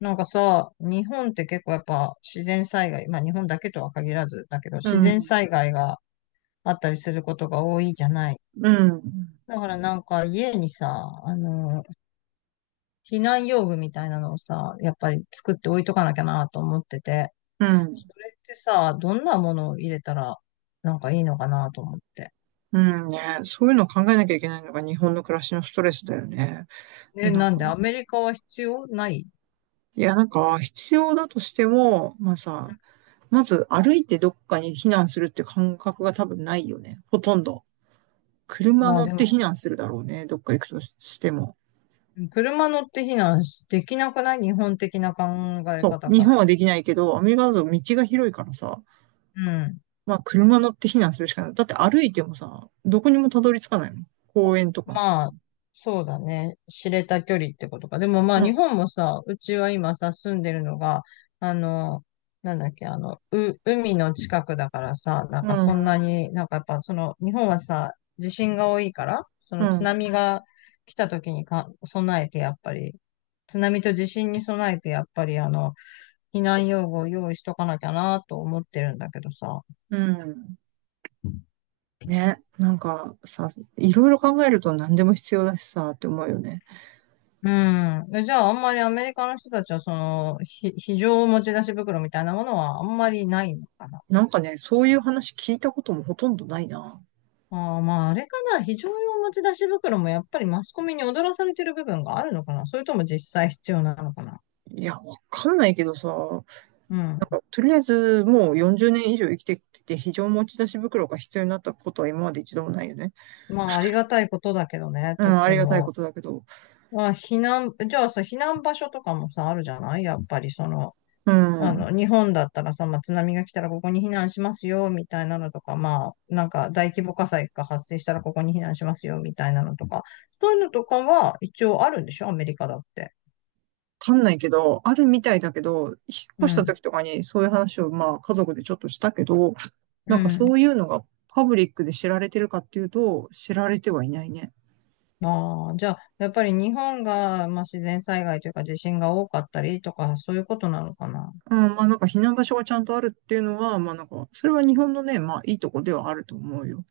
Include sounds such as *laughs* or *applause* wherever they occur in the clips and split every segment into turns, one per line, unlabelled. なんかさ、日本って結構やっぱ自然災害、まあ日本だけとは限らずだけど、
う
自然
ん、
災害があったりすることが多いじゃない。
うん、
だからなんか家にさ、避難用具みたいなのをさ、やっぱり作って置いとかなきゃなと思ってて、
うん、
それってさ、どんなものを入れたらなんかいいのかなと思って。
うんね。そういうのを考えなきゃいけないのが日本の暮らしのストレスだよね。も
ね、
うなん
なん
か、
でアメリカは必要ない？
いや、なんか、必要だとしても、まあさ、まず歩いてどっかに避難するって感覚が多分ないよね。ほとんど。車
まあ
乗っ
で
て避
も、
難するだろうね。どっか行くとしても。
車乗って避難できなくない？日本的な考え
そ
方
う。日
から。
本はできないけど、アメリカだと道が広いからさ、まあ車乗って避難するしかない。だって歩いてもさ、どこにもたどり着かないもん。公園とか。
まあ、そうだね。知れた距離ってことか。でもまあ、
う
日
ん、
本もさ、うちは今さ、住んでるのが、あの、なんだっけ、海の近くだからさ、な
う
んかそんな
ん、
に、なんかやっぱその、日本はさ、地震が多いから、そ
う
の津
ん、
波が来た時にか備えて、やっぱり、津波と地震に備えて、やっぱり避難用具を用意しとかなきゃなと思ってるんだけどさ。
うん。ね、なんかさ、いろいろ考えると何でも必要だしさ、って思うよね。
うん。じゃあ、あんまりアメリカの人たちは、非常持ち出し袋みたいなものはあんまりないのかな。
なんかね、そういう話聞いたこともほとんどないな。
ああ、まあ、あれかな。非常用持ち出し袋もやっぱりマスコミに踊らされてる部分があるのかな。それとも実際必要なのかな。
いや、わかんないけどさ、なん
うん。
かとりあえずもう40年以上生きてきて非常持ち出し袋が必要になったことは今まで一度もないよね。
まあ、ありがたいことだけどね、
う
とっ
ん、あ
て
りがたいこ
も。
とだけど。
まあ、じゃあさ、避難場所とかもさ、あるじゃない？やっぱり、
うん、わ
日本だったらさ、まあ、津波が来たらここに避難しますよ、みたいなのとか、まあ、なんか大規模火災が発生したらここに避難しますよ、みたいなのとか、そういうのとかは一応あるんでしょ？アメリカだって。
かんないけど、あるみたいだけど、引っ
う
越した
ん。
時とかにそういう話をまあ家族でちょっとしたけど、な
う
んか
ん。
そういうのがパブリックで知られてるかっていうと、知られてはいないね。
ああ、じゃあ、やっぱり日本が、まあ、自然災害というか地震が多かったりとか、そういうことなのかな。
うん、まあなんか避難場所がちゃんとあるっていうのは、まあなんか、それは日本のね、まあいいとこではあると思うよ。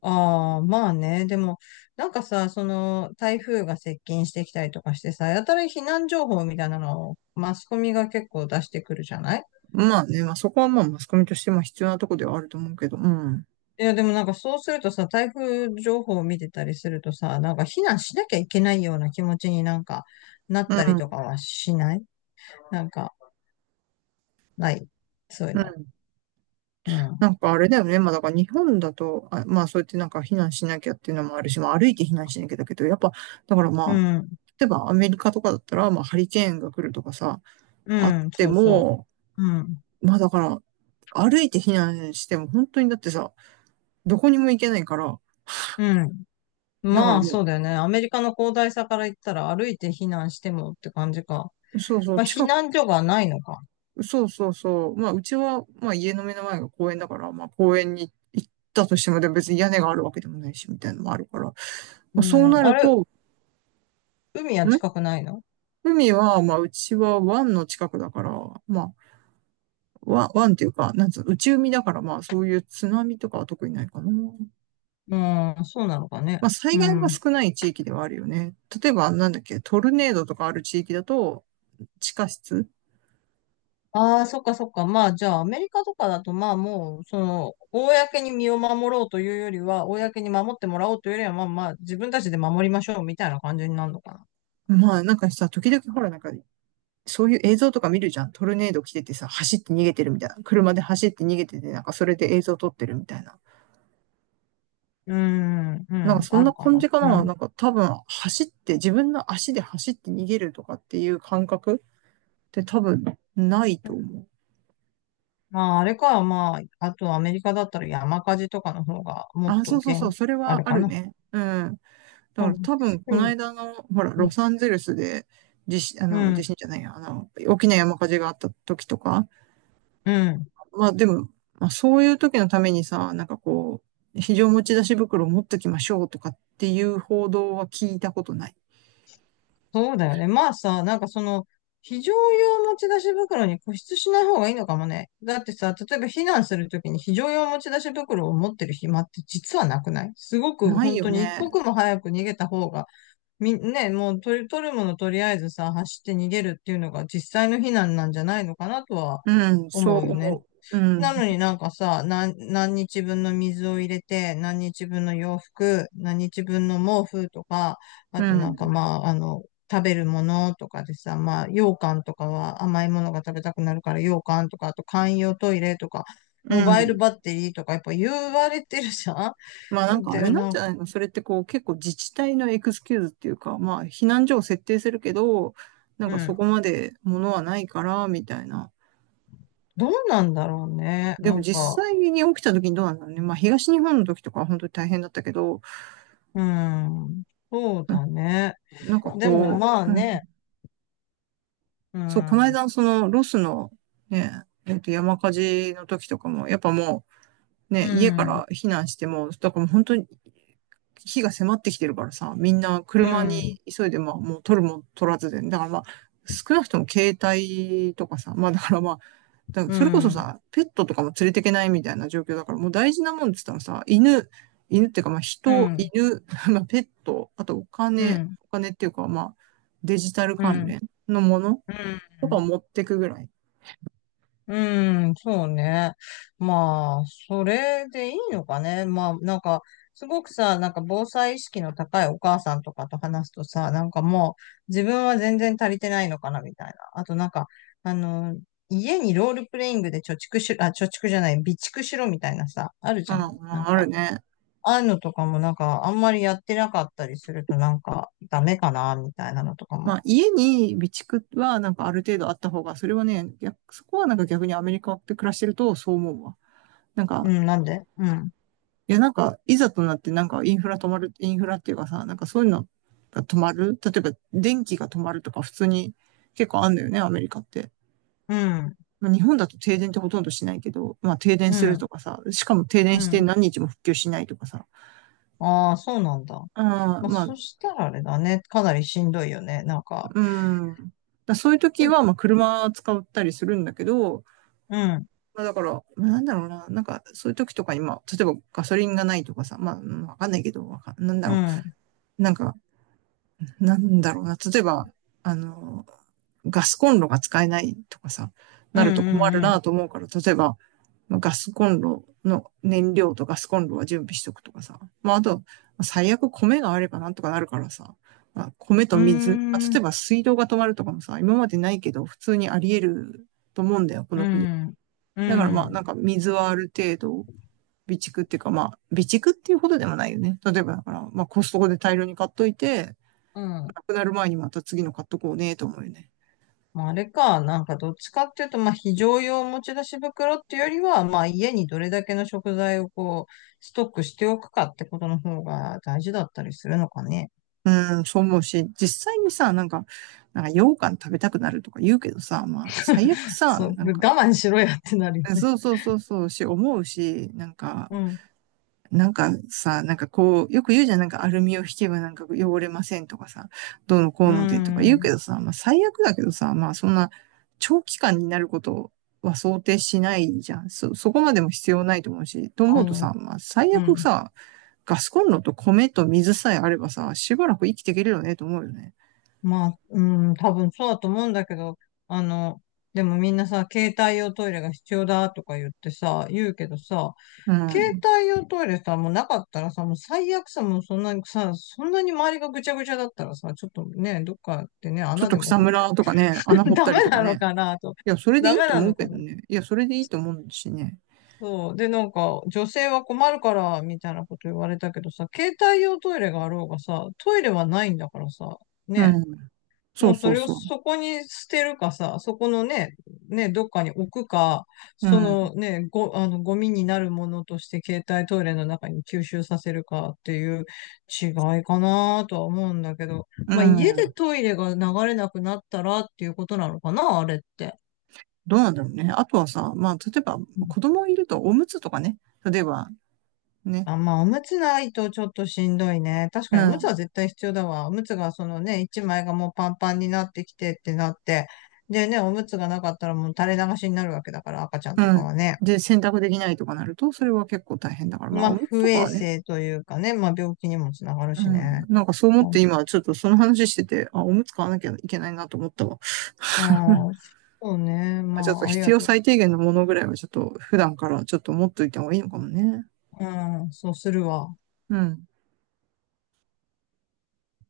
ああ、まあね。でも、なんかさ、台風が接近してきたりとかしてさ、やたら避難情報みたいなのをマスコミが結構出してくるじゃない？
まあね、まあそこはまあマスコミとしても必要なとこではあると思うけど、うん。
いや、でもなんかそうするとさ、台風情報を見てたりするとさ、なんか避難しなきゃいけないような気持ちになんかなっ
う
たり
ん。
とかはしない？なんか、ない。そういう
う
の。
ん。
うん。
なんかあれだよね。まあだから日本だと、あ、まあそうやってなんか避難しなきゃっていうのもあるし、まあ歩いて避難しなきゃだけど、やっぱ、だから
う
まあ、
ん。
例えばアメリカとかだったら、まあハリケーンが来るとかさ、あっ
うん。
て
そうそ
も、
う。うん。
まあだから、歩いて避難しても本当にだってさ、どこにも行けないから、
うん。
だか
ま
ら
あ、
も
そうだよね。アメリカの広大さから言ったら歩いて避難してもって感じか。
う、そうそう、
まあ、避
近く
難所がないのか。
そうそうそう。まあ、うちは、まあ、家の目の前が公園だから、まあ、公園に行ったとしても、でも別に屋根があるわけでもないし、みたいなのもあるから。ま
う
あ、そうな
ん。あ
る
れ、
と、
海
ん
は近くないの？
海は、まあ、うちは湾の近くだから、まあ、湾っていうか、なんつうの、内海だから、まあ、そういう津波とかは特にないかな。ま
うん、そうなのかね。
あ、災
う
害は
ん。
少ない地域ではあるよね。例えば、なんだっけ、トルネードとかある地域だと、地下室
ああ、そっかそっか。まあ、じゃあ、アメリカとかだと、まあ、もう、公に身を守ろうというよりは、公に守ってもらおうというよりは、まあまあ、自分たちで守りましょうみたいな感じになるのかな。
まあ、なんかさ、時々ほら、なんかそういう映像とか見るじゃん。トルネード来ててさ、走って逃げてるみたいな。車で走って逃げてて、なんかそれで映像撮ってるみたいな。
うーん、う
なんか
ん、
そん
あ
な
るか
感
な。
じか
う
な。
ん。
なんか多分走って、自分の足で走って逃げるとかっていう感覚って多分ないと思う。
まあ、あれか、まあ、あとアメリカだったら山火事とかの方が、もっ
あ、
と
そうそうそう、
厳
それ
ある
はあ
か
る
な。
ね。うん。だ
う
から
ん、
多分こ
う
の
ん、
間の、ほら、ロサンゼルスで、地震、あ
う
の、地
ん、
震じゃないや、あの、大きな山火事があった時とか、
うん。
まあでも、まあ、そういう時のためにさ、なんかこう、非常持ち出し袋を持っときましょうとかっていう報道は聞いたことない。
そうだよね。まあさ、なんかその、非常用持ち出し袋に固執しない方がいいのかもね。だってさ、例えば避難するときに非常用持ち出し袋を持ってる暇って実はなくない？すごく
ない
本
よ
当に一
ね。
刻も早く逃げた方が、ね、もう取るものとりあえずさ、走って逃げるっていうのが実際の避難なんじゃないのかなとは
うん、そ
思
う
うよね。
思う。うん、
なのになんかさ、何日分の水を入れて、何日分の洋服、何日分の毛布とか、
う
あとなんか
ん、
まあ、食べるものとかでさ、まあ、羊羹とかは甘いものが食べたくなるから羊羹とか、あと簡易用トイレとか、
う
モバイル
ん。
バッテリーとかやっぱ言われてるじゃ
まあなん
ん。 *laughs*
かあ
で、
れなん
な
じ
ん
ゃ
か、
ないのそれってこう結構自治体のエクスキューズっていうか、まあ避難所を設定するけど、なん
う
かそ
ん。
こまで物はないからみたいな。
どうなんだろうね。
で
な
も
んか、
実際に起きた時にどうなんだろうね。まあ東日本の時とかは本当に大変だったけど、
うん。そう
うん
だね。
なんか
でも
こ
まあ
う、うん
ね、う
そう、この
ん。
間、その、ロスの、ね、山火事の時とかも、やっぱもう、
う
ね、家か
ん。
ら避難しても、だからもう本当に、火が迫ってきてるからさ、みんな
う
車に
ん。
急いで、まあ、もう取るも取らずで、だからまあ、少なくとも携帯とかさ、まあだからまあ、だから
う
それこそ
ん。
さ、ペットとかも連れていけないみたいな状況だから、もう大事なもんって言ったらさ、犬、犬っていうかまあ
う
人、
ん、
犬、*laughs* まあペット、あとお
う
金、
ん、
お金っていうかまあ、デジタル
う
関
ん、
連のもの
う
とか
ん、
持ってくぐらい。
うん、そうね。まあ、それでいいのかね。まあ、なんか、すごくさ、なんか防災意識の高いお母さんとかと話すとさ、なんかもう自分は全然足りてないのかなみたいな。あとなんか、あの、家にロールプレイングで貯蓄しろ、あ、貯蓄じゃない、備蓄しろみたいなさ、ある
う
じ
ん
ゃん。
う
なん
ん、ある
か、
ね。
ああいうのとかもなんか、あんまりやってなかったりするとなんか、ダメかなみたいなのとか
ま
も。
あ、家に備蓄はなんかある程度あった方が、それはね、逆そこはなんか逆にアメリカで暮らしてるとそう思うわ。なん
う
か、
ん、なんでうん。
いやなんか、いざとなってなんかインフラ止まる、インフラっていうかさ、なんかそういうのが止まる。例えば電気が止まるとか普通に結構あんだよね、アメリカって。
うん。
まあ日本だと停電ってほとんどしないけど、まあ停電
う
する
ん、
とかさ、しかも停電
う
して
ん。
何日も復旧しないとかさ、
ああ、そうなんだ。
あ
ま
ー
あ、
まあ
そしたらあれだね。かなりしんどいよね。なんか、
うん。だそういう時
う
は、まあ、車使ったりするんだけど、
うん、
まあ、だから、まあ、なんだろうな、なんか、そういう時とかに、まあ、例えばガソリンがないとかさ、まあ、うんわかんないけど、わかんなんだ
う
ろ
ん、
う、なんか、なんだろうな。例えば、あの、ガスコンロが使えないとかさ、
う
なると困る
ん、うん、
なと思うから、例えば、ガスコンロの燃料とガスコンロは準備しとくとかさ。まあ、あと、最悪米があればなんとかなるからさ。まあ、米と
うー
水。まあ、例
ん、
えば水道が止まるとかもさ、今までないけど、普通にあり得ると思うんだよ、こ
う
の国。
ん、う
だからまあ、
ん、
なんか水はある程度、備蓄っていうかまあ、備蓄っていうほどでもないよね。例えばだから、まあコストコで大量に買っといて、
うん。
なくなる前にまた次の買っとこうね、と思うよね。
まあ、あれか、なんかどっちかっていうと、まあ、非常用持ち出し袋っていうよりは、まあ、家にどれだけの食材をこうストックしておくかってことの方が大事だったりするのかね。
うん、そう思うし、実際にさ、なんか、なんか羊羹食べたくなるとか言うけどさ、まあ、最悪さ、
そう、
なん
我
か、
慢しろやってなるよね。
そうそうそうそうし、思うし、なんか、
うん、
なんかさ、なんかこう、よく言うじゃん、なんかアルミを引けばなんか汚れませんとかさ、どうのこう
う
のでとか言う
ん、
けどさ、まあ最悪だけどさ、まあそんな長期間になることは想定しないじゃん。そこまでも必要ないと思うし、と思
あ
うと
の、
さ、まあ最
う
悪
ん。
さ、ガスコンロと米と水さえあればさ、しばらく生きていけるよねと思うよね。
まあ、うん、多分そうだと思うんだけど、あの、でもみんなさ、携帯用トイレが必要だとか言ってさ、言うけどさ、
う
携
ん。
帯用トイレさ、もうなかったらさ、もう最悪さ、もうそんなにさ、そんなに周りがぐちゃぐちゃだったらさ、ちょっとね、どっかでね、
ちょっ
穴
と
でも
草
掘っ
む
て、
らとかね、穴
*laughs*
掘っ
ダ
たり
メ
とか
なの
ね。
かなと。
いや、それで
ダ
いい
メ
と
な
思う
の
け
か
ど
な。
ね。いや、それでいいと思うしね。
そう。で、なんか、女性は困るから、みたいなこと言われたけどさ、携帯用トイレがあろうがさ、トイレはないんだからさ、
う
ね。
ん。そ
も
う
うそ
そう
れを
そう。
そこに捨てるかさ、そこのね、ね、どっかに置くか、
う
そ
ん。
のね、ご、あの、ゴミになるものとして携帯トイレの中に吸収させるかっていう違いかなとは思うんだけど、
う
まあ家で
ん。
トイレが流れなくなったらっていうことなのかな、あれって。
どうなんだろうね。あとはさ、まあ、例えば、子供いるとおむつとかね。例えば、ね。
あ、まあ、おむつないとちょっとしんどいね。確
う
かにおむつは
ん。
絶対必要だわ。おむつがそのね、一枚がもうパンパンになってきてってなって。でね、おむつがなかったらもう垂れ流しになるわけだから、赤ちゃんと
う
か
ん。
はね。
で、洗濯できないとかなると、それは結構大変だから、まあ、
まあ、
おむつと
不
か
衛
はね。
生というかね、まあ、病気にもつながる
う
し
ん。
ね。
なんかそう思って今、ちょっとその話してて、あ、おむつ買わなきゃいけないなと思ったわ。
う
*laughs*
ん、そうね。ま
ちょっと
あ、あり
必
が
要
と
最低限のものぐらいはちょっと普段からちょっと持っといた方がいいのかもね。
う。うん、そうするわ。
うん。